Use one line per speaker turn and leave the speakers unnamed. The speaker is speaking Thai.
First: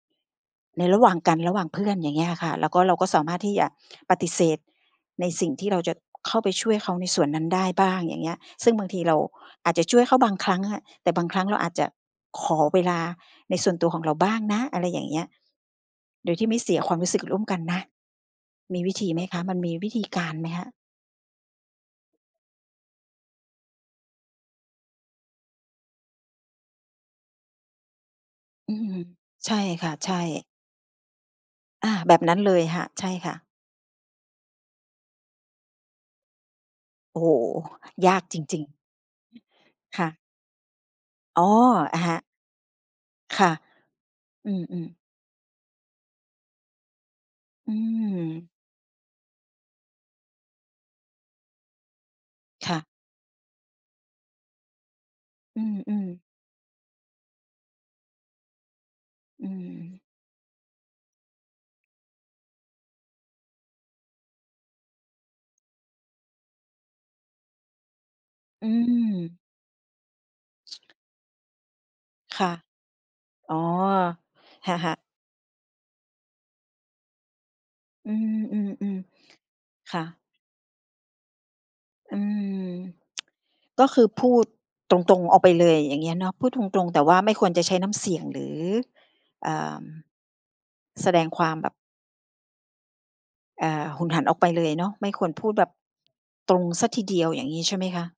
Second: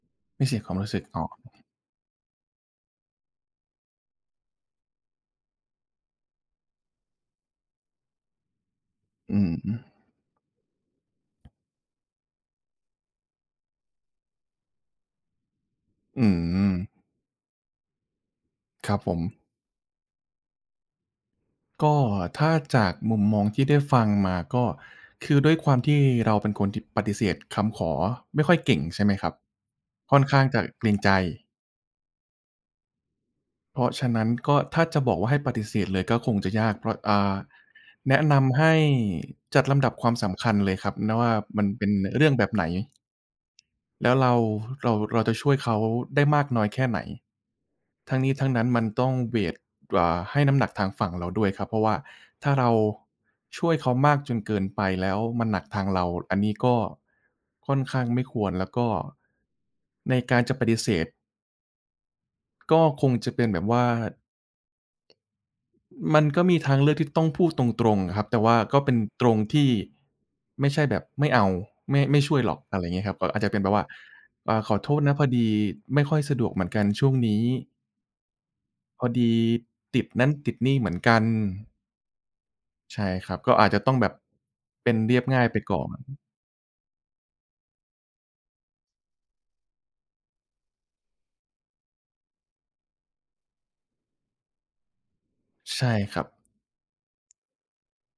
ไม่เสียความ
ใน
รู้
ร
ส
ะ
ึก
หว่าง
อ๋อ
กัน ระหว่างเพื่อน อย่างเงี้ยอะค่ะ แล้วก็เราก็สามารถที่จะปฏิเสธในสิ่งที่เราจะเข้าไปช่วยเขาในส่วนนั้นได้บ้าง อย่างเงี้ย ซึ่งบางทีเรา
อือฮ
อา
ึ
จจะช่วยเขาบางครั้งอะ แต่บางครั้งเราอาจจะขอเวลาในส่วนตัวของเราบ้างนะ อะไรอย่างเงี้ย
อื
โด
อ
ยที่ไม่เสียความรู้สึกร่วมกันนะ มีวิธีไหมคะ มันมีวิธีการ
ครับผม
ไหมคะ?
ก็ถ้าจากมุมมองที่ได้ฟังมา ก็คือด้วยความที่เราเป็นคนที่ปฏิเสธคำขอไม่ค่อยเ
อื
ก่
อ
ง
ฮ
ใช
ึ
่ไหมครับ
ใช่ค่ะ ใช
ค
่
่อนข้างจะเกรงใจ
อา แบบนั้นเลยค่ะ ใช่ค่ะ
เพราะฉะนั้น ก็ถ้าจะบอกว่าให้ปฏิเสธเลยก็คงจะยาก เพราะ อ
โอ
่
้โฮ
า
ย
แน
าก
ะน
จร
ำ
ิ
ใ
ง
ห้จัดลำดับ
ๆ ค
ค
่
วาม
ะ
สำคัญเลยครับ นะ ว่า
อ๋อ
มันเป็น
อะฮ
เ
ะ
รื่องแบบไหน?
ค่ะ
แล้ว เรา
อื
ห
อ
เรา
ๆ
เราจะช่วยเขาได้มากน้อยแค่ไหน
อื
ทั้งนี้ทั
ม
้งนั้นมันต้อง เวต อ่า ให้น้ำหนักทางฝั่งเราด้วยครับ เพราะว่าถ้าเร
ค
า
่ะ
ช่วยเขามากจนเกินไป แล้วมันห
อ
นักทาง
ื
เรา
อ ๆ
อันนี้ก็ค่อนข้างไม่ควร แล้วก็
อืม
ในการจะปฏิเสธ ก็คงจะเป็นแบบว่า อ มันก็มีทางเลือกที่ต้องพูดตรง ๆ อะครับ แต่ว่า
อื
ก็เป็นตร
ม
งที่ไม่ใช่แบบ "ไม่เอา ไม่ ไม่ช่ว
ค
ย
่
หร
ะ
อก" อะไรอย่างเงี้ยครับ ก็อาจจ
อ
ะ
๋
เป
อ
็นแบบว่า "อา
ค
ขอโท
่ะ
ษ
ๆ
นะ พอดีไม่ค่อยสะดวกเหมือนกันช่วงนี้"
อืม
"พอด
ๆ
ี
ๆ ค
ต
่
ิด
ะ
นั่นติดนี่เหมือนกัน"
อืม
ใช่ครับ ก็อาจจะ
ก็
ต้อ
ค
ง
ื
แบ
อ
บ
พูด
เป็
ต
น
ร
เรี
ง
ยบ
ๆ อ
ง
อ
่
ก
าย
ไป
ไป
เล
ก่
ย
อน
อย่างเงี้ยเนาะ พูดตรง ๆ แต่ว่าไม่ควรจะใช้น้ำเสียง หรือ อ่า แสดงความแบบ อ่า หุนหันออกไปเลยเนาะ ไม่ควรพูดแบบ
ใช่ครับ
ตรงเสียทีเดียว อย่างงี้ ใช่ไหมคะ?